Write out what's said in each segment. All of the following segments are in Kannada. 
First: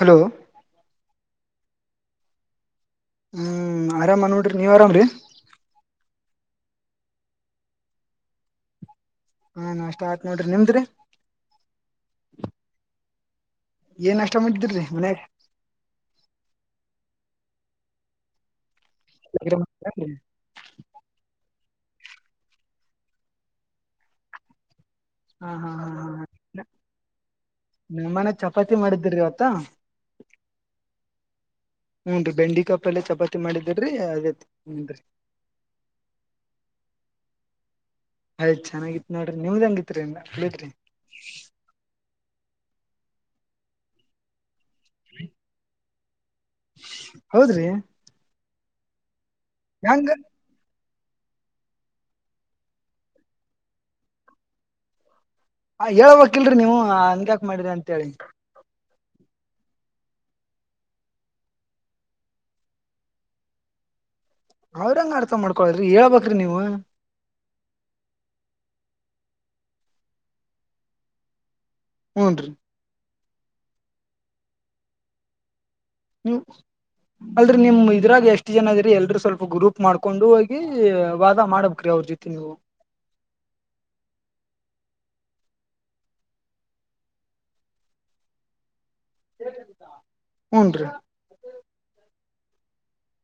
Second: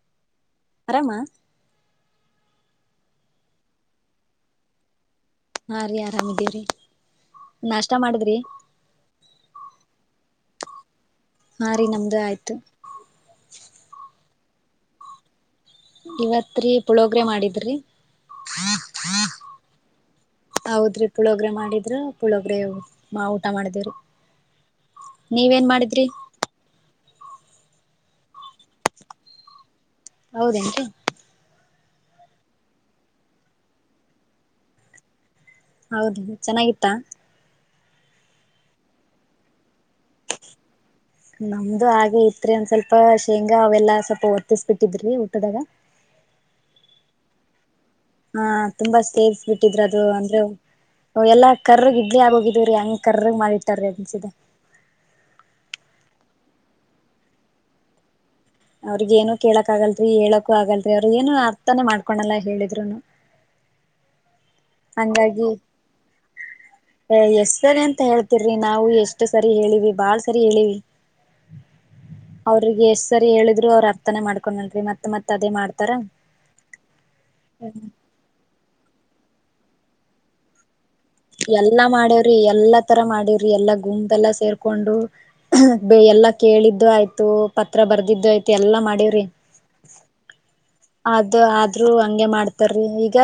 ಹಲೋ, ಅರಾಮಾ, ಹ್ಮ್ರ ಆರಾಮ್ ನೋಡ್ರಿ ನೀವ್ ಆರಾಮ್ರಿ. ಹಾ, ರೀ ಆರಾಮಿದೀವ್ರಿ ನಾಷ್ಟ ಮಾಡಿದ್ರಿ. ಹಾ, ನಾಸ್ಟಹಾತ್ ನೋಡ್ರಿ ನಿಮ್ದ್ರಿ., ಹಾ,. ರಿ ನಮ್ದು ಆಯ್ತು ಏನ್ ನಾಷ್ಟ ಮಾಡಿದ್ರ್ರಿ ಮನ್ಯಾಗ. ಇವತ್ರಿ ಪುಳೋಗ್ರೆ ಮಾಡಿದ್ರಿ, ಹ [unintelligible] ಹಾ ಹೌದ್ರಿ ಪುಳೋಗ್ರೆ ಮಾಡಿದ- ್ರ ಪುಳೋಗ್ರೆ ಮಾ ಊಟ ಮಾಡಿದೇವ್ರ [unintelligible] ಹಾ, ಹಾ, ಹಾ, ಹಾ ನಮ್ಮಮನೆಗ ಚಪಾತಿ ಮಾಡಿದಿರಿ ಇವತ್ತಾ. ಹೌದೇನ್ರಿ ಹ್ಮ್, ನ್ರಿ ಬೆಂಡೆ ಕಾ ಯಿಪಲ್ಯ ಚಪಾತಿ ಮಾಡಿದ್ದಿರಿ ಅದೇತಿ ಹನ್ರಿ- ಹೌದೇನಚೆನ್ನಾಗಿತ್ತಾ. ಅಯ್ ಚೆನ್ನಾಗಿತ್ತು ನೋಡ್ರಿ ನಿಮ್ದಂಗಿತ್ತು. ನಮ್ದು ಹಾಗೆ ಇತ್ರಿ ಒಂದ ಸ್ವಲ್ಪ ಶೇಂಗಾ ಅವೆಲ್ಲಾ ಸ್ವಲ್ಪ ಓ- ತ್ತಿಸಿಬಿಟ್ಟಿದ್ರಿ ಊಟದಾಗ. ಹೌದ್ರಿ, - ಹಾ ತುಂಬಾ ಸೇರ್ಸ್ ಬಿಿಟ್ಟಿದ್ರ ಅದು ಅಂದ್ರೆ ಎಲ್ಲಾ ಕರ್ರಗ್ ಇಡ್ಲಿ ಆಗೋಗಿದೀವ್ರೀ ಹಂಗ್ ಕರ್ರಗ್ ಮಾಡಿಟ್ಟಾರೀ ಅನ್ಸಿದೆ ಹ ಹ ಹೇಳಳ್ಬೇಕಕ್ಿಲ್ರರಿ ನೀವು ಹಂಗ್ಯಾಕ್ ಮಾಡಿ್ರಿ ಅಂತೇಳಿ ಅವ್ರಿಗ ಏನು ಕೇಳಕ್ ಆಗಲ್ರರಿ ಹೇಳಕೂ ಆಗಲ್ರಿ ಅವ್ರ ಏನು ಅರ್ಥನೆೇ ಮಾಡ್ಕೊಳಲ್ಲ ಹೇಳಿದ್ರುನು ಅವ್ರಂಗ ಅರ್ಥ ಹಂಗಾಗಿ ಮಾಡ್ಕೊಳ್ರಿ ಹೇಳ್ಬೇಕ್ರಿ ನೀವು ಎಷ್ಟದೆ ಅಂತ ಹೇಳ್ತೀರ ನಾವು ಎಷ್ಟು ಸರಿ ಹೇಳಿವಿ ಬಾಳ ಸರಿ ಹೇಳಿವಿ ಹೂನ್ರಿ ಅವ್ರಿಗೆ ಎಷ್ಟ ಸರಿ ಹೇಳಿದ್ರು ಅವ್ರ ಅರ್ಥನೆ ಮಾಡ್ಕೊಂಡ್ ನನ್ ಮತ್ತತ್ದೇ ಮಾಡ್ತ ನೀ ಅಲ್ರಿೀ ನಿಮ ಇದ್ರಾಗ ಎಷ್ಟ್ ಜನ ಇದ್ರಿ ಎಲ್ರುೂ ಸ್ವಲ್ಪ ಗ್ರೂಪ್ ಮಾಡ್ಕೊಂಡು ಹೋಗಿ ವಾದ ಎಲ್ಲಾ ಮಾಡ್ಬೇಕ್ರಿ ಅವ್ರ ಜೊತೆ ಮಾಡೇವ್ರಿ ನೀವು ಎಲ್ಲಾ ತರ ಮಾಡೇವ್ರಿ ಎಲ್ಲಾ ಗುಂಪೆಲ್ಲಾ ಸೇರ್ ಕೊಂಡು ಎಲ್ಲ ಕೇಳಿದ್ದು ಆಯ್ತು ಪತ್ರ ಬರೆದಿದ್ದು ಆಯ್ತು ಎಲ್ಲಾ ಮಾಡ ಹುನ್ ರೀ ಅದ ಆದ್ರೂ ಹಂಗೆ ಮಾಡ್ತಾರಿ ಈಗ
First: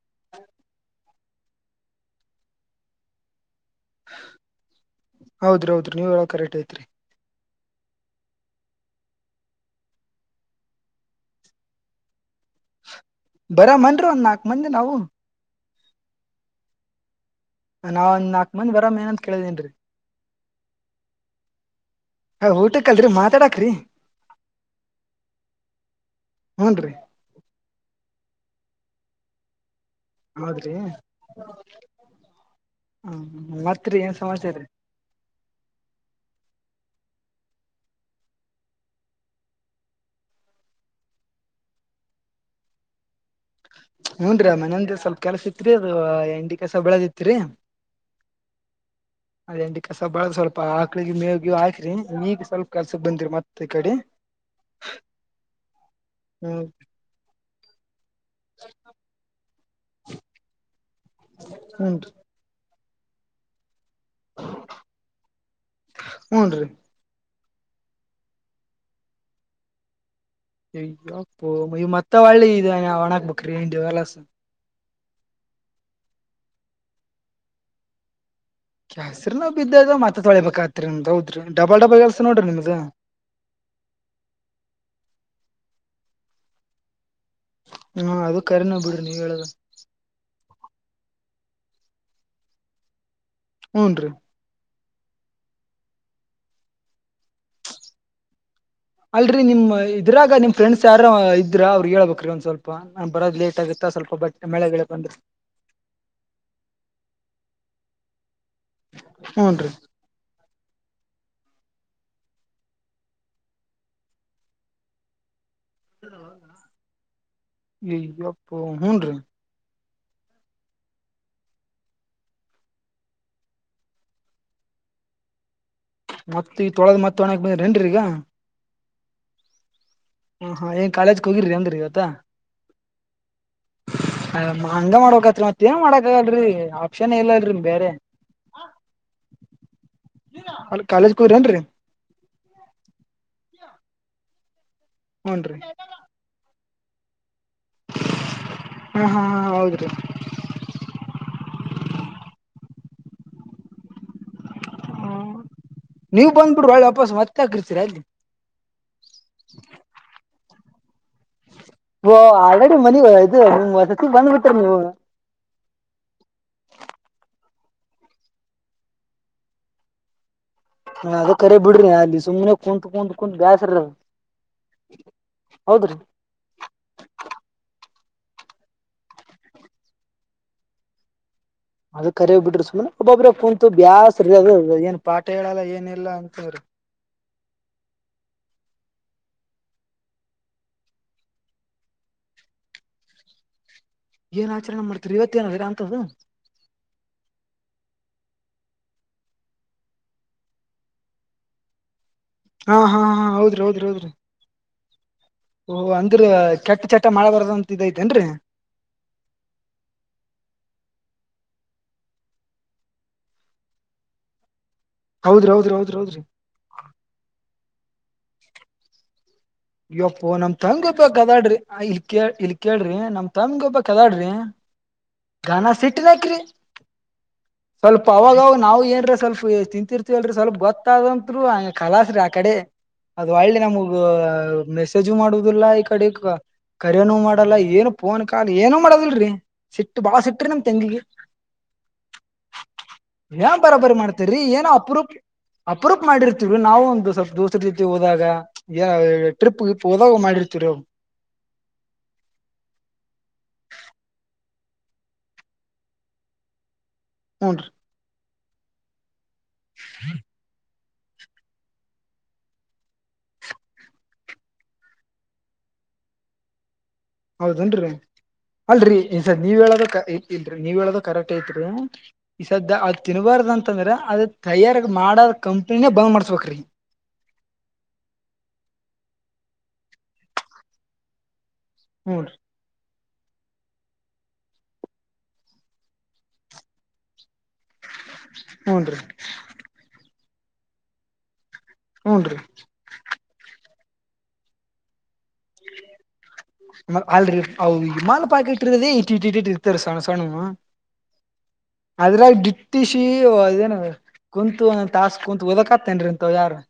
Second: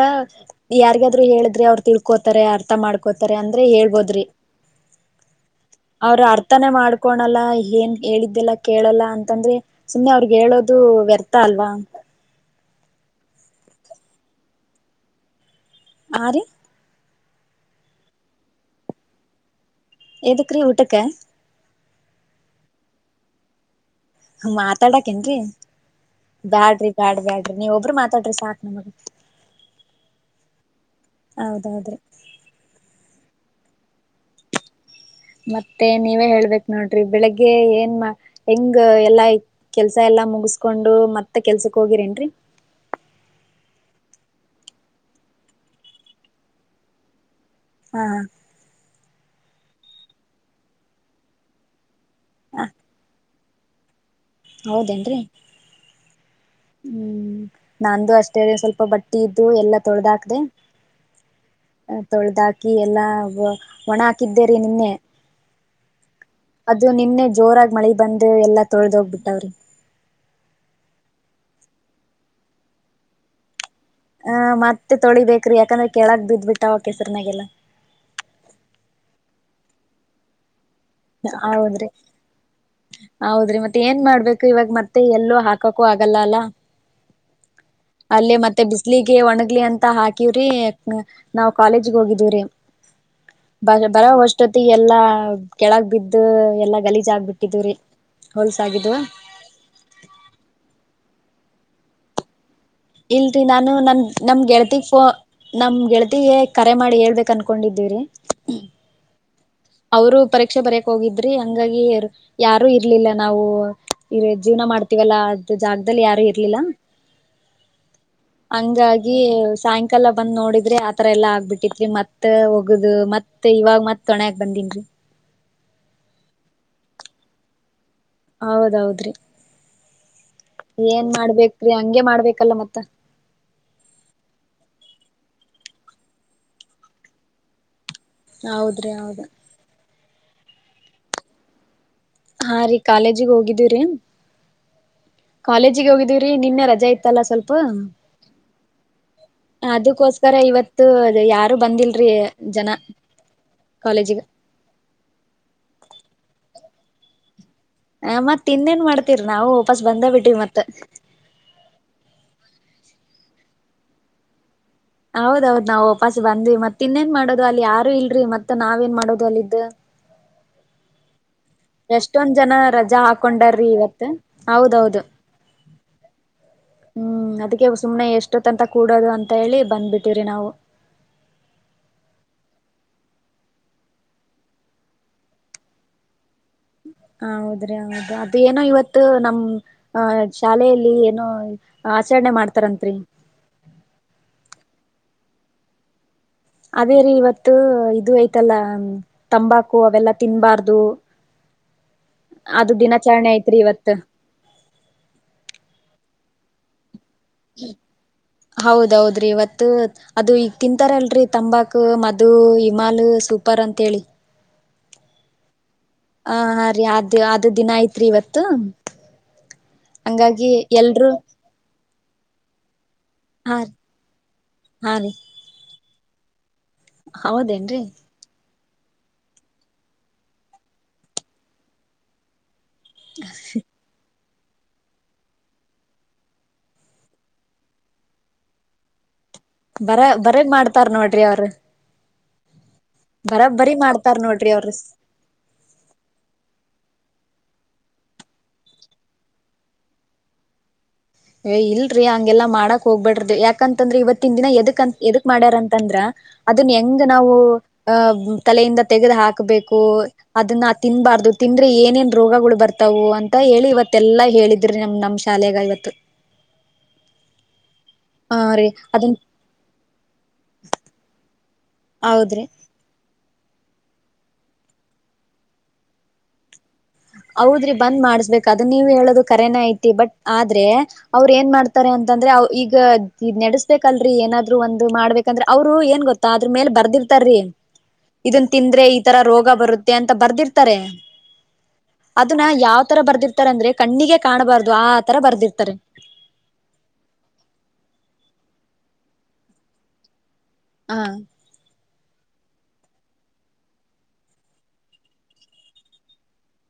ಯಾರಿಗಾದ್ರು ಹೇಳಿದ್ರಿ ಅವ್ರು ತಿಳ್ಕೋತಾರೆ ಅರ್ಥ ಮಾಡ್ಕೋತಾರೆ ಅಂದ್ರೆ ಹೇಳ್ಬೋದ್ರಿ ಹೌದ್ರಿ ಹೌದ್ರಿ ನೀವ್ ಅವ್ರ ಹೇಳೋ ಕರೆಕ್ಟ್ ಅರ್ಥನೇ ಐತ್ರಿ ಮಾಡ್ಕೋಳಲ್ಲ ಏನ್ ಹೇಳಿದ್ದೆಲ್ಲ ಕೇಳಲ್ಲ ಅಂತಂದ್ರೆ ಸುಮ್ಮ್ನೆ ಅವ್ರಗ್ ಹೇಳೋದು ವ್ಯರ್ಥ ಅಲ್ವಾ ಬರ [unintelligible] ಒಂದ್ ನಾಲ್ಕ ಮಂದಿ ನಾವು ಆ ರಿ ನಾವು ಒಂದ ನಾಕ್ ಮಂದಿ ಬರೋ ಮ ಏನ ಅಂತ ಕೇಳಿದೇನ್ರೀ ಎದ ಕ್ರೀ ಊಟಕ್ಕೆ ಹ ಊಟಕ್ಕಲ್ರರಿ ಮಾತಾಡಕ್ರೀ ಮಾತಾಡಾಕೇನ್ರರಿ ಬ್ಯಾಡ್ರಿ ಹೂನ್ರಿ ಬ್ಯಾಡ ಬ್ಯಾಡ್ರಿ ನೀವ ಒಬ್ರ ಮಾತ ತಾಡ್ರಿ ಸಾಕ್ ನಮಗೆ ಆದ್ರಿ ಹ್ಮ ಹ್ಮ ಮತ್ರಿ ಏನ್ ಸಮಾಚಾರ ರಿ ಮತ್ತೆ ನೀವೇ ಹೇಳ್ಬೇಕ ನೋಡ್ರಿ ಬೆಳಿಗ್ಗೆ ಏನ್ ಹೆಂಗ ಎಲ್ಲಾ ಕೆಲ್ಸ ಎಲ್ಲಾ ಲ್ಲ ಮುಗಸ್ಕೊಂಡು ಮತ್ತ ಕೆಲ್ಸಕ್ ಹೋಗಿರೇನ್ರಿ ನೂನ್್ರ [inaudible] ಮನಂದ ಸ್ವಲ್ಪ ಕೆಲಸ ಇತ್ರಿ ಅದು ಎಂಡಿ ಕಸ ಬೆಳದಿತ್ರಿ ಹಾ ಅದೇ ಅಂಡಿ ಕಸ ಬಾಳಗ್ ಸ್ವಲ್ಪ ಆಕ್ಳಿಗೆ ಮೇಗಿ ಹಾಕ್ರಿ ಈಗ ಸ್ವಲ್ಪ ಕೆಲ್ಸ ಬಂದಿರಿ ಮತ್ತೆ ತ ಕಡಿ ಹೌದೇನ್ರೀ ಹ್ಮ್ ಹ್ಮ್ ನಂದು ಅಷ್ಟ ಅಷ್ಟ ಸ್ವಲ್ಪ ಬಟ್ಟಿ ಇದ್ದು ಎಲ್ಲ ತೊಳೆದ್ ಹಾಕ್ದೆ ಹೂನ್ರಿ ತೊಳದಾಕ ಹಾಕಿ ಎಲ್ಲಾ ಒಣ ಹಾಕಿದ್ದೇರಿ ನಿನ್ನೆ ಹೂನ್ರಿ ಅದು ನಿನ್ನೆ ಜೋರಾಗಿ ಮಳಿ ಬಂದು ಎಲ್ಲಾ ತೊಳ್ದ ಹೋಗ್ಬಿಟ್ಟಾವ್ರಿ ಅಯ್ಯಪ್ಪೋ ಮತ್ತೆ ಒಳ್ಳಿ ಇದೆ ಒಣಾಕ್ಬೇಕ್ರಿ ಹೊಲಸ ಹ ಮತ್ತೆ ತೊಳಿಬೇಕ್ರಿ ಯಾಕಂದ್ರೆ ಕೆಳಗ್ ಬ್ಬಿಟ್ಟ ಅವ ಕೆಸರಿನಾಗೆಲ್ಲ ಕ್ಯಾಸ್ರನ ಬಿದ್ದದದು ಮತ ತೊಳಿಬೇಕತ ಹೌದ್ರಿ ಹೌದ್ರಿ ಮತ್ತೆ ಏನ್ ಮಾಡ್ಬೇಕು ಇವಾಗ ಮತ್ತೆ ಎಲ್ಲೋ ಹಾಕ ಪಕ್ಕಕ್ಕೂ ಆಗಲ್ಲ ಅಲ್ಲ ಹ್ಮ ಅಲ್ಲೇ ಅದು ಮತ್ತೆ ಕರಿನ ಬಿಡ್ರಿ ಬಿಸ್ಲಿಗೆ ನೀವ್ ಹೇಳದ ಒಣಗ್ಲಿ ಅಂತ ಹಾಕಿವ್ರಿ ನಾವು ಕಾಲೇಜಿಗೆ ಹೋಗಿದೀವ್ರಿ ಬ ಹೂನ್ ರೀ ಬರೋವಷ್ಟೊತ್ತಿಗೆ ಎಲ್ಲಾ ಕೆಳಗ್ ಬಿದ್ದು ಎಲ್ಲಾ ಗಲೀಜ ಆಗ್ಬ ಬಿಟ್ಟಿದವ್ರೀ ಹೊಲ್ಸ ಅಲ್ರರಿ ನಿಮ್ ಇದ್ರಾಗ ನಿಮ್ ಫ್ರೆಂಡ್ಸ್ ಯಾರ ಇದ್ರ ಅವ್ರಗ್ ಹೇಳ್ಬೇಕಕ್ ರಿ ಒಂದ್ ಸ್ವಲ್ಪ ನಾನ್ ಬರೋದ್ ಇಲ್ರರಿ ಲೇಟ್ ನಾನು ಆಗುತ್ತಾ ನಮ ಸ್ವಲ್ಪ ಬಟ್ ನಮ್ ಮಳೆ ಗಿಳೆ ಗೆಳತಿಗ್ೋ ಬಂದ್ರ ನಮ್ ಗೆಳತಿಗೆ ಕರೆ ಮಾಡಿ ಹೇಳ್ಬೇಕನ್ಕ ಕಕೊಂಡಿದ್ದೀರಿ ಹೂನ್ ರೀ ಅವರು ಪರೀಕ್ಷೆ ಬರೆಯಕ್ ಹೋಗಿದ್ದ ರಿ ಹಂಗಾಗಿ ಯಾರ ಯಾರು ಇರ್ಲಿಲ್ಲ ನಾವು ಇ ಜೀವನ ಮಾಡ್ತೀವಲ್ಲಾ ಜಾಗದಲ್ಲಿ ಯಾರು ಇರ್ಲಿಲ್ಲ ಅಯ್ಯಪ್ಪ ಹೂನ್ ರೀ ಹಂಗಾಗಿ ಕಾಲ ಬಂದ್ ನೋಡಿದ್ರೆ ಆತರ ಎಲ್ಲ ಆಗ್ಬಿಟ್ಟಿದತ್ರಿ ಮತ್ ಹೋಗುದು ಮತ್ತೆ ಇವಾಗ ಮತ್ ಹೊಣೆ ಬಂದಿನ್ರಿ ಮತ್ತತ್ ಈಗ ತೊಳದ್ ಮತ್ತತ್ ಒಣಕ್ ಬಂದ್ರ ಹೆಂಡ್ರಿ ಈಗ ಹೌದೌದ್ರಿ ಹಾ ಹಾ ಏನ್ ಕಾಲೇಜ್ಗೆ ಹೋಗಿರಿ ಮಾಡ್ಬೇಕ್ರಿ ಅಂದ್ರಿ ಇವತ್ತ ಹಂಗೆ ಮಾಡ್ಬೇಕಲ್ಲ ಮತ್ತ. ಹಂಗ ಮಾಡ್ಬೇಕತ್ರಿ ಮತ್ತೇನ್ ಮಾಡಕ್ ಆಗಲ್ಲ್ರಿ ಆಪ್ಷನ್ ಇಲ್ಲ ಇದ್ರಲ್ಲಿ ಬೇರೆ ಹೌದ್ರಿ ಹೌದು ಅ ಕಾಲೇಜ್ಗೆ ಹೋಗಿದೇರಿ ಹಾ ರೀ ಕಾಲೇಜಿಗೆ ಹೋಗಿದ್ದೀವ್ರರಿ ಹೂನ್ರಿ ಕಾಲೇಜಿಗೆ ಹೋಗಿದೀವ್ರೀ ನಿನ್ನೆ ರಜೆ ರಜೆ ಇತ್ತಲ್ಲ ಸ್ವಲ್ಪ ಹಾ ಹಾ ಹಾ ಹೌದ್ರಿ ಅದಿಕೋಸ್ಕರ ಇವತ್ತು ಯಾರು ಬಂದಿಲ್ರಿ ಜನ ಕಾಲೇಜಿಗೆ ಹ್ಮ ನೀವ್ ಬಂದುಬಿಡುವ ವಾಪಸ್ ಮತ್ತೆ ಹ ಮತ್ತ್ ಇನ್ನೇನ್ ಮಾಡ್ತೀರಿ ನಾವು ವಾಪಸ್ ಬಂದೇ ಬಿಟವಿ ಮತ್ತ ಓ ಆಲ್ರೆಡಿ ಮನ ಇದು ಅದುಕ್ಕೆ ಬಂದುಬಿಟ್ಟ ಹೌದೌದ್ ನಾವು ವಾಪಾಸ್ ನ್ರಿ ಮತ್ತ ಇನ್ನೇನ್ ಮಾಡೋದು ಅಲ್ಲಿ ಯಾರು ಇಲ್ರರಿ ಮತ್ತತ್ ನಾವ್ಏನ್ ಮಾಡೋದು ಅಲ್ಲಿದ್ದ ಹ್ಮ ಅದು ಕರೆ ಬಿಡ್ರಿ ಅಲ್ಲಿ ಎಷ್ಟೊಂದ್ ಜನ ಸುಮ್ಮ್ನೆ ಕುೂತ್ ರಜಾ ಕುೂತ್ ಕುತ್ ಹಾಕೊಂಡಾರ್ರಿ ಬ್ಯಾಸ್ರದ ಇವತ್ ಹೌದೌದು ಹೌದ್ರಿ ಹ್ಮ್ ಅದಕ್ಕೆ ಸುಮ್ನೆ ಎಷ್ಟೊತ್ ಅಂತ ಕೂಡೋದು ಅಂತ ಹೇಳಿ ಬಂದ್ಬಿಟ್ಟಿರಿ ನಾವು ಅದ ಕರೆ ಬಿಡ್ರಿ ಸುಮ್ ಒಬ್ಬೊಬ್ಬ್ರ ಕುೂಂತು ಬ್ಯಾಸ ಅ ಏನ್ ಪಾಠ ಹೇಳಲ್ಲ ಏನ್ ಇಲ್ಲಾ ಅಂತಿ ಹೌದ್ರಿ ಹೌದ ಅದು ಏನೋ ಇವತ್ತು ನಮ್ ಅ ಶಾಲೆಯಲ್ಲಿ ಏನೋ ಆಚಾರಣೆ ಮಾಡ್ತಾರಂತ್ರಿ ಏನ್ ಆಚರಣೆ ಮಾಡ್ತೀರಿ ಇವತ್ತೇಏನೀರಾ ಅಂತ್ದು ಅದೇರೀ ಇವತ್ತು ಇದು ಐ್ತಲ್ಲ ತಂಬಾಕು ಅವೆಲ್ಲಾ ತಿನ್ಬಾರ್ದು ಅದು ಹಾ ಹಾ ಹಾ ದಿನಾಚರಣೆ ಐತ್ರಿ ಇವತ್ತು ಓ ಅಂದ್ರ ಕೆಟ್ಟ ಚಟ್ಟ ಹೌದೌದ್ರಿ ಇವತ್ತು ಅದು ಈಗ ತಿಂತಾರಲ್ರರಿ ತಂಬಾಕು ಮಧು ಇಮಲು ಸೂಪರ್ ಅಂತೇಳಿ ಹೌದ್ರಿ ಹೌದ್ರಿ ಹೌದ್ರಿ ಹೌದ್ರಿ ಹ ರೀ ಆದ ಆದು ದಿನ ಐತ್ರಿ ಇವತ್ತು ಇ್ಯಪ್ಪೋ ಹಂಗಾಗಿ ನಮ್ ತಂಗ ಇಪ್ಪ ಎಲ್ರೂ ಅದಾಡ್ರಿ ಇಲ್ ಇಲ್ ಕೇಳ್ರಿ ನಮ್ ಹಾ ತಂಗಿ ಒಬ್ಬಕಿ ಅದಳ್ರಿ ಗನ ಸಿಟ್ಟಿನಕ್ರಿ ಹೌದೇನ್ರರಿ ನಾವು ಏನ್ರೀ ಸ್ವಲ್ಪ್ ತಿಂತರ್ತಿವಲ್ರೀ ಸ್ವಲ್ಪ ಗೊತ್ತಾದಂತ್ರು ಹಂಗ ಕಲಾಶ್ರಿ ಆ ಕಡೆ ಅದು ಒಳ್ಳೆ ನಮಗ ಮೆಸೇಜು ಮಾಡುದಿಲ್ಲ ಈ ಕಡೆ ಕರೇನು ಮಾಡಲ್ಲ ಏನು ಫೋನ್ ಕಾಲ್ ಏನು ಮಾಡದಲ್ರರಿ ಸಿಟ್ಟು ಬರ ಬಾಳ ಸಿಟ್ಟ್ರಿ ಬರಗ್ ನಮ ಮಾಡ್ತಾರ್ ತಂಗಿಗೆ ನೋಡ್ರಿ ಅವ್ರ ಏನ್ ಬರಬ್ಬರಿ ಬರಾಬರಿ ಮಾಡ್ತಾರ್ ಮಾಡ್ತಾರೀ ನೋಡ್ರಿ ಏನೋ ಅವ್ರ ಅಪ್ರೂಪ್ ಅಪ್ರೂಪ್ ಮಾಡಿರ್ತಿವರು ನಾವು ಒಂದು ಸ್ವಲ್ಪ ದೋ ತಿ ಹೋದಾಗ ಯ ಟ್ರಿಪ್ ಹೋದಾಗ ಮಾಡಿರ್ತಿವಿ ಏ ಇಲ್ರರಿ ಹಂಗೆಲ್ಲಾ ಮಾಡಕ್ ಹೋಗ್ಬೇಡ್ರ್ದಿ ಯಾಕಂತಂದ್ರ ಇವತ್ತಿನ ದಿನ ಎದಕ್ ಅ ಎದಕ್ ಮಾಡ್ಯಾರಂತಂದ್ರ ಅದನ್ನ ಹೆಂಗ ನಾವು ಹೂನ್ರಿ ಅಹ ತಲೆಯಿಂದ ತೆಗೆದು ಹಾಕ್ಬೇಕು ಅದನ್ನ ತಿನ್ಬಾರ್ದು ತಿಂದ್ರೆ ಏನೇನು ರೋಗಗಳು ಬರ್ತವು ಅಂತ ಹೇಳಿ ಇವತ್ತಲ್ಲಾ ಹೇಳಿದ್ರಿ ನಮ ನಮ್ಮ ಶಾಲೆಗ ಇವತ್ತು ಹೌದನ್ರರಿ ಹಾ ರೀ ಅಲ್ರರಿ ಅದನ್ ಈ ನೀವ್ ಹೇಳದ ಇಲ್ರಿ ನೀವ್ ಹೇಳದ ಕರೆಕ್ಟ್ ಐತ್ರಿ ಹಾ ಹೌದ್ರಿ ಸದ್ಯ ತಿನ್ಬಾರ್ದ ಅಂತಂದ್ರ ಅದ ತಯಾರಾಗ ಮಾಡದ ಕಂಪ್ನಿನೇ ಬಂದ್ ಮಾಡಸ್ಬೇಕ್ರಿ ಹೌದ್ರಿ ಬಂದ್ ಮಾಡ್ಸ್ಬೇಕಕ್ ಅದು ನೀವ ಹೇಳೋದು ಕರೆೇನ ಐತಿ ಬಟ್ ಆದ್ರೆ ಅವ್ರ ಏನ್ ಮಾಡ್ತ ತಾರೆ ಅಂತಂದ್ರೆ ಹೂನ್ರಿ ಅವ ಈಗ ಇದ ನಡ್ಸ್ಬೇಕ ಅಲ್ರರಿ ಏನಾದ್ರು ಒಂದು ಮಾಡ್ಬೇಕಂದ್ರೆ ಅವ್ರು ಏನ್ ಗೊತ್ತಾ ಅದ್ರ ಮೇಲೆ ಬರ್ದಿರ್ತಾರೀ ಇದನ್ ತಿಂದ್ರೆ ಹೂನ್ರಿ ಈತರ ರೋಗ ಬರುತ್ತೆ ಅಂತ ಬರ್ದಿರ್ತಾರೆ ಹೂನ್ರಿ ಅದನ್ನ ಯಾವ್ ತರ ಬರ್ದಿರ್ತಾರ ಅಂದ್ರೆ ಕಣ್ಣಿಗೆ ಕಾಣಬಾರ್ದು ಆ ತರ ಬರ್ದಿರ್ತಾರೆ. ಅಲ್ರಿ ಹದು ಮಾಲ್ ಪ್ಯಾಕೆಟ್ ಇಟ್ಟೇ ಇಟ್ ಇಟ್ ಇಟ್ ಇರ್ತಾವ ಸಣ್ಣ ಸಣ್ಣವು ಹಾ ಅದ್ರಾಗ ಡಿಟ್ಟಿ ಶ ಅದೇನ [unintelligible] ಕುಂತು ಒಂದ ತಾಸ ಕುಂತು ಓದಕತೇನ್ರಿ ಅಂತ ಯಾರು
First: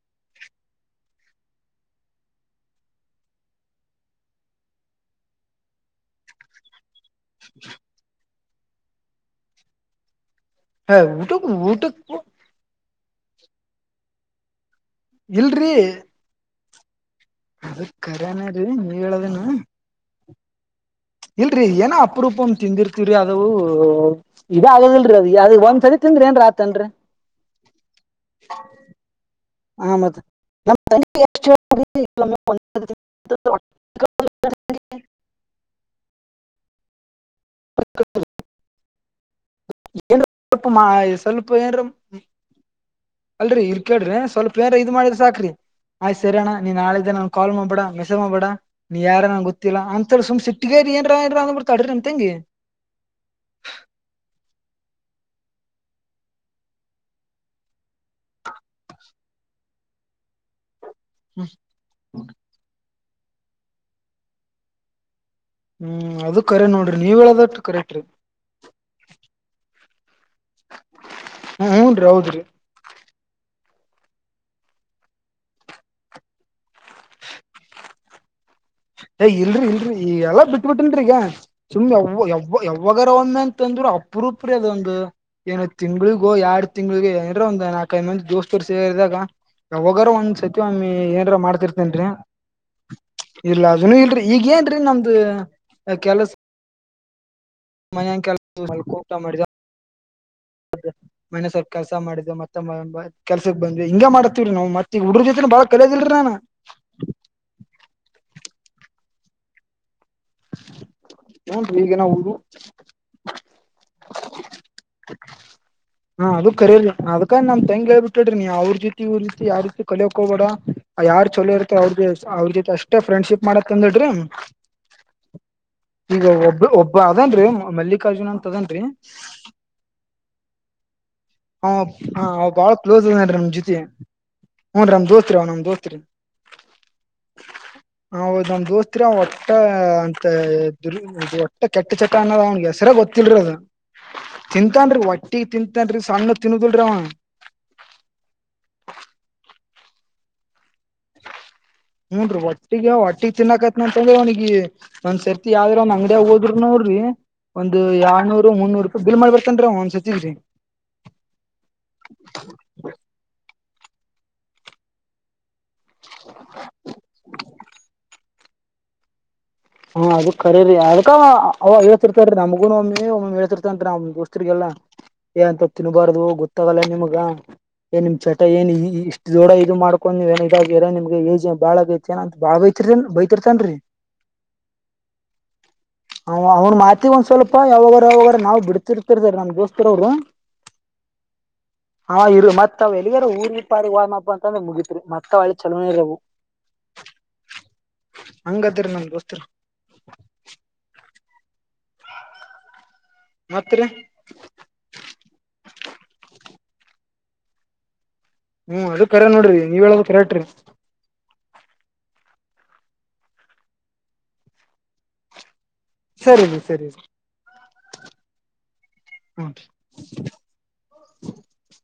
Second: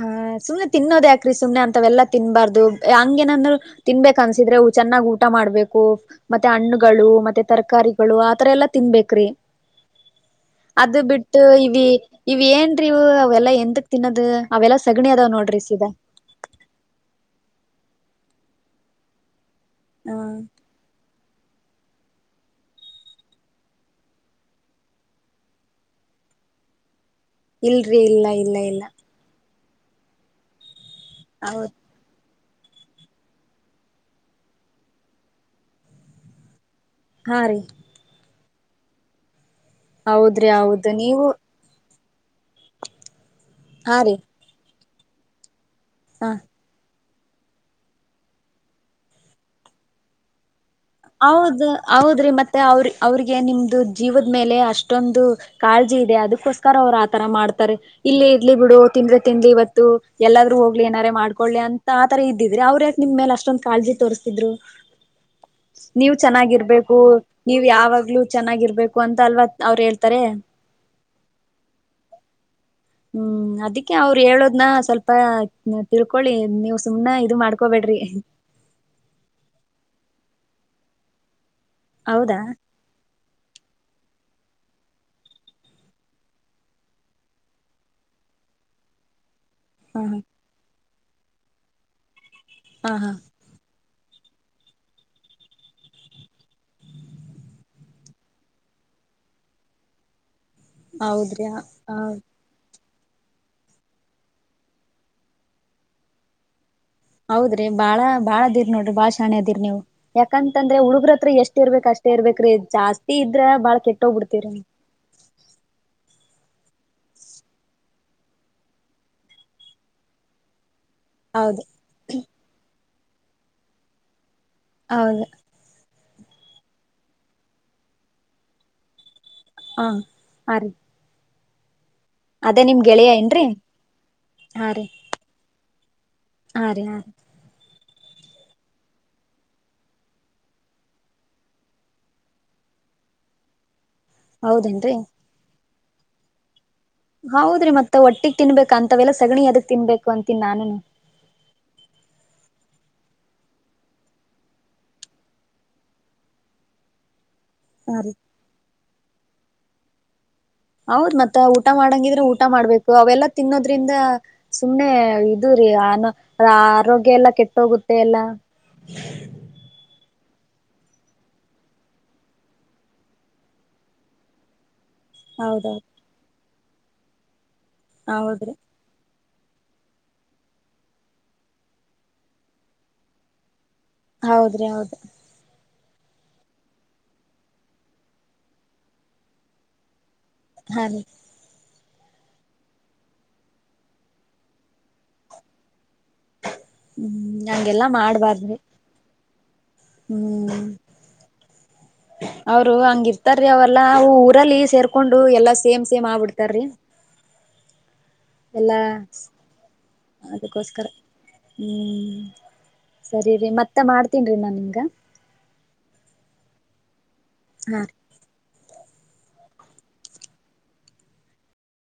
ಹ ಸುಮ್ನೆ ತಿನ್ನೋದ ಯಾಕ್ರಿ ಸುಮ್ನೆ ಅಂತವೆಲ್ಲಾ ತಿನ್ಬಾರ್ದ ಹಂಗೇಏನಾದ್ರು ತಿನ್ಬೇಕ ಅನ್ಸಿದ್ರೆ ಚೆನ್ನಗ್ ಊಟ ಮಾಡ್ಬೇಕು ಮತ್ತೆ ಹಣ್ಣಗಳು ಮತ್ತೆ ತರಕಾರಿಗಳು ಆತರ ಎಲ್ಲಾ ತಿನ್ಬೇಕ್ರಿ ಹ ಅದು ಬಿಟ್ಟು ಊಟಕ್ ಇವಿ ಊಟಕ್ ಇವ ಏನ್ರೀ ಇವು ಅವೆಲ್ಲಾ ಎಂದಕ್ ತಿನ್ನದು ಅವೆಲ್ಲ ಸಗಣಿ ಅದಾವ್ ನೋಡ್ರಿ ಇಲ್ರಿ ಸೀದಾ ಅದಖರಿನ ರೀ ನೀವ ಹೇಳದೇನು ಹಾ ಇಲ್ರರಿ ಏನೋ ಅಪರೂಪ ತಿಂದಿರ್ತಿವ್ರಿ ಅದು ಇದೇ ಆಗದಿಲ್ರರಿ ಅದ ಅ ಒಂದ್ಸರಿ ಏನ್ ರಾತ್ನ್ರಿ ಇಲ್ರಿ ಇಲ್ಲ ಇಲ್ಲ ಇಲ್ಲ ಆ ಮತ್ ನ ಹೌದ್ [unintelligible] [unintelligible] [inaudible] ಹಾ ರೀ ಏನ್ [unintelligible] ಹೌದ್ರಿ ಸ್ವಲ್ಪ ಮಾ ಹೌದು ನೀವು ಸ್ವಲ್ಪ ಏನ್ರು ಹ್ಮ ಅಲ್ರರಿ ಇರ್ ಹಾ ಕೇಳ್ರಿ ರೀ ಸ್ವಲ್ಪ ಏನ್ ಇದ ಮಾಡಿದ್ರ ಸಾಕ್ರಿ ಆಯ್ತ್ ಹಾ ಸರಿ ಅಣ್ಣ ನೀನ್ ನಾಳೆ ಕಲ್ ಮಾಡಬೇಡ ಮೆಸೇಜ್ ಮಾಡಬೇಡ ನೀ ಯಾರ ನನ್ ಗೊತ್ತಿಲ್ಲ ಅಂತ ಸುಮ್ ಸಿ ಹೌದು ಹೌದ್ರಿ ಮತ್ತೆ ಅವ್ರ ಅವ್ರಿಗೆ ನಿಮ್ದು ಜೀವದ ಮೇಲೆ ಅಷ್ಟೊಂದು ಕಾಳಜಿ ಇದೆ ಅದಕ್ಕೋಸ್ಕರ ಅವ್ರು ಆತರ ಮಾಡ್ತಾರೆ ಇಲ್ಲಿ ಇಡ್ಲಿ ಬಿಡು ತಿಂದ್ರೆ ತಿಂದಲಿ ಇವತ್ತು ಎಲ್ಲಾದ್ರು ಹೋಗ ಏನಾರ ಮಾಡ್ಕೊಳ್ಳಿ ಅಂತ ಆತರ ಇದ್ದಿದ್ರಿ ಅವ್ರ ಯ ನಿಮ್ ಮೇಲೆ ಅಷ್ಟೊಂದ್ ಕಾಳಜಿ ತೋರಿಸ್ತಿದ್ರು ನೀವ ಹ್ಮ್ ಅದು ಕರೆ ಚೆನ್ನಾಗಿರ್ಬೇಕು ನೋಡ್ರಿ ನೀವ್ ನೀವ ಹೇಳದಟ್ಟು ಕರೆಕ್ಟ್ ರೀ ಯಾವಾಗ್ಲುೂ ಚೆನ್ನಾಗಿರ್ಬೇಕು ಅಂತ ಅಲ್ವಾ ಅವ್ರ ಹೇಳ್ತಾರೆ. ಹ ಹೂನ್ರೀ ಹೌದ್ರಿ ಹ್ಮ್ ಅದಿಕ್ಕೆ ಅವ್ರು ಹೇಳೋದ್ನ ಸ್ವಲ್ಪ ತಿಳ್ಕೊಳ್ಳಿ ನೀವು ಸುಮ್ನೆ ಇದು ಮಾಡ್ಕೊಬೇಕೇ ರಿ ಏ ಇಲ್ರರಿ ಇಲ್ರರಿ ಈ ಎಲ್ಲಾ ಬಿಟ್ಬಿಟ್ಟನ್ರಿ ಈಗ ಸುಮ್ ಯ ಹೌದಾ ಯಾವಾಗ ಒಂದ ಅಂತ ಅಂದ್ರರು ಅಪರೂಪ್ರ ಅದ ಒಂದು ಏನ ತಿಂಗ್ಳಿಗೋ ಎರಡು ತಿಂಗಳಿಗೋ ಏನರ ಒಂದು ನಾಕ ದೋಸ್ತರು ಸೇರಿದಾಗ ಹ ಯಾವಾಗಾರ ಹ ಒಂದ್ ಸತಿ ಒಮ್ಮ ಏನಾರ ಮಾಡ್ತಿರ್ತೇನ್ರಿ ಹಾ ಹಾ ಇಲ್ಲ ಅದನು ಇಲ್ರರಿ ಈಗ ಏನ್ರೀ ನಮ್ದು ಕೆಲಸ ಮನನ್ [unintelligible] ಕೆಸ [unintelligible] ಕೋಟ ಮಾಡಿದ. ಹೌದ್ರಿ ಮನೆ ಸ್ವಲ್ಪ ಕೆಲ್ಸ ಹ ಮಾಡಿದ ಮತ್ತೆ ಕೆಲ್ಸಕ್ ಬಂದ್ರಿ ಹಿಂಗ ಮಾಡತತಿವ್ರೀ ನಾ್ ಮತ್ತ ಈ ಹುಡ್ರ ಜೊತೆನ ಬಾಳ ಕಲಿಯೋದಲ್ರರಿ ನಾ. ಹೌದ್ರಿ ಬಾಳ ಬಾಳ ಅದಿರಿ ನೋಡ್ರಿ ಬಾಳ ಶಾಣೆ ಅದಿರಿ ನೀವು ಯಾಕಂತಂದ್ರೆ ಹುಡುಗ್ರತ್ರ ಎಷ್ಟ ಹ್ಞೂನ್ರಿ ಇರ್ಬೇಕ್ ಈಗ ಅಷ್ಟೇ ನಾವು ಹುಡು ಇರ್ಬೇಕ್ರೀ ಜಾಸ್ತಿ ಇದ್ರ ಬಾಳ ಕೆಟ್ಟೋಗ್ಬ ಬಿಡ್ತವರಿನಿನ್ [inaudible] ಹಾ ಅದು ಕರಿರಿ ಅದಕ ನಮ್ ತಂಗ ಹೇಳ್ಬಟ್ಲು ಬಿಟ್ಟಡ್ರಿ ನೀ ಅವ್ರ ಜೊತಿ ಇ್ರ ರೀತಿ ಯಾವ ರೀತಿ ಕಲಿಯೋಕ ಹಬೇಡ ಯಾರ್ ಚಲೋ ಹೌದ್ ಇರ್ತ್ತ ಅವ್ರಗೆ ಅವ್ರ ಜೊತೆ ಅಷ್ಟೇ ಫ್ರೆಂಡ್ಶಿಪ್ ಮಾಡತ್ ಅಂದಿಡ್ರಿ ಹೌದು ಈಗ ಒಬ್ಬ ಒಬ್ಬ ಅದೇನ್ರಿ ಮಲ್ಲಿಕಾರ್ಜುನ್ ಅಂತ ಅದೇನ್ರಿ ಹಾ ಆರಿ ಹ ಹಾ ಅವ ಬಾಳ ಕ್ಲೋಸ್ ಅದನ್ರೀ ಏನ್ರೀ ನಮ ಜೊತೆ ಹಾ ರೀ ಹ್ನ್ ನಮ್ ದೋಸ್ತ್ರಿ ಅವನ್ಮ್ ದೋಸ್ತ್ರಿ ಹಾ ರೀ ಹಾ ರೀ ಹದ್ ನಮ್ ದೋಸ್ತಿರ ಒಟ್ಟ ಅಂತದು ಒಟ್ಟ ಕೆಟ್ಟ ಚಕ ಅನ್ನೋದ ಅವ್ಗೆ ಹೆಸರ ಗೊತ್ತಿಲ್ರರಿ ಅದ ಹೌದೇನ್ರಿ ತಿಂತನ್ರಿ ಒಟ್ಟಿಗೆ ತಿಂತನ್ರಿ ಸಣ್ಣ ತಿ ಹೌದ್ರಿ ಮತ್ತ ಒಟ್ಟಿಗ್ ತಿನ್ಬೇಕ ಅಂತವೆಲ್ಲ ಸಗಣಿ ಅದಕ್ ತಿನ್ಬೇಕು ಅಂತನಿ ನಾನುನು ಹೂನ್ರೀ ಒಟ್ಟಿಗ ಒಟ್ಟಿ ತಿನ್ನ್ನಕತ್ನ ಅಂತಂದ್ರೆ ಅವನಗ ಒಂದ್ ಸರ್ತಿ ಯಾವ್ದ್ರ ಒಂದ್ ಅಂಗಡ ಹೋದ್ರುನು ನೋಡ್ರಿ ಒಂದು ಹಾ ರೀ ಎರ್ನೂರು ಮುನ್ನೂರು ರೂಪಾಯಿ ಬಿಲ್ ಮಾಡ್ಬೇತನ್ರೀ ಒಂದ್ ಸತಿನ್ರಿ ಹೌದ್ ಮತ್ತ ಊಟ ಮಾಡಂಗಿದ್ರೆ ಊಟ ಮಾಡ್ಬೇಕು ಅವೆಲ್ಲಾ ತಿನ್ನೋದ್ರಿಂದ ಸುಮ್ನೆ ಇದು ಆನ ಆರೋಗ್ಯ ಎಲ್ಲ ಕೆಟ್ಟೋಗುತ್ತೆ ಎಲ್ಲ. ಹ ಅದ ಕರರಿ ಅದಕ್ಕ ಅವೇಳ್ತಿರ್ತನ್ರಿ ನಮ್ಗೂ ಒಮ್ಮಿ ಒಮ್ಮ ಹೇಳ್ತಿತನ್ ನ ಅವಮೋಸ್ಸರಿಗೆಲ್ಲ ಏ ಅಂತ ಹೌದೌದ್ ತಿನ್ಬಾರ್ದದು ಗೊತ್ತಾಗಲ್ಲ ನಿಮಗ ಏ ನಿಮ್ ಚಟ ಹೌದ್ರಿ ಏನ್ ಇಷ್ಟ ದೋಡ ಇದು ಮಾಡ್ಕೊಂಡು ನೀವ ಏ ಇದಾಗ ನಿಮ್ಗೆ ಏ್ ಬಾಳಗಐತೆಏ ಅ ಬಾಳ ಬೈತಿರ್ತನ್ ಬೈತಿರ್ತನ್ೀ ಹೌದ್ರಿ ಹೌದ ಅವ್ನ್ ಮಾತಿಗ್ ಒಂದ್ ಸ್ವಲ್ಪ ಯಾವಾಗಾರ ಯಾವಾಗ ನಾವ್ ಬಿಡ್ತಿರ್ತಿರ್ತಾರೆ ನಮ್ ದೋಸ್ತರ ಅವ್ರು ಹಾ ರೀ ಹಾ ಇರು ಮತ್ ಅವ ಎಲ್ಲಿಗಾರ ಊರ್ ಪಾರಿ ಹೋದ ಅಂತಂದ್ರೆ ಮುಗತ್ರಿ ಮತ್ ಅವ್ಲ್ಲಿ ಚಲೋ ಇರ ಹ್ಮ್ ಹಂಗೆಲ್ಲಾ ಮಾಡ್ಬಾರ್ದ್ರಿ ಪ [unintelligible] ಹ್ಮ್ [unintelligible] ಅವರು ಹಂಗ ಇರ್ತಾರೀ ಮತ್ರಿ ಅವೆಲ್ಲಾ ಊರಲ್ಲಿ ಸೇರ್ಕೊಂಡು ಎಲ್ಲಾ ಸೇಮ್ ಸೇಮ್ ಆಗ್ಬಿಡ್ತಾರಿ ಹ್ಮ್ ಅದು ಕರ ನೋಡ್ರಿ ನೀವ್ ಹೇಳದ ಕರಟ್ರಿ ಅದಕ್ಕೋಸ್ಕರ ಹ್ಮ್ ಸರಿ ರೀ ಮತ್ತೆ ಮಾಡ್ತೀನ್ೀ ನಾ ನಿಮ್ಗ ಸರಿ ರಿ ಸರಿ ಹಾ [unintelligible] ಹ್ಮ್ಮ್ ರಿ [unintelligible]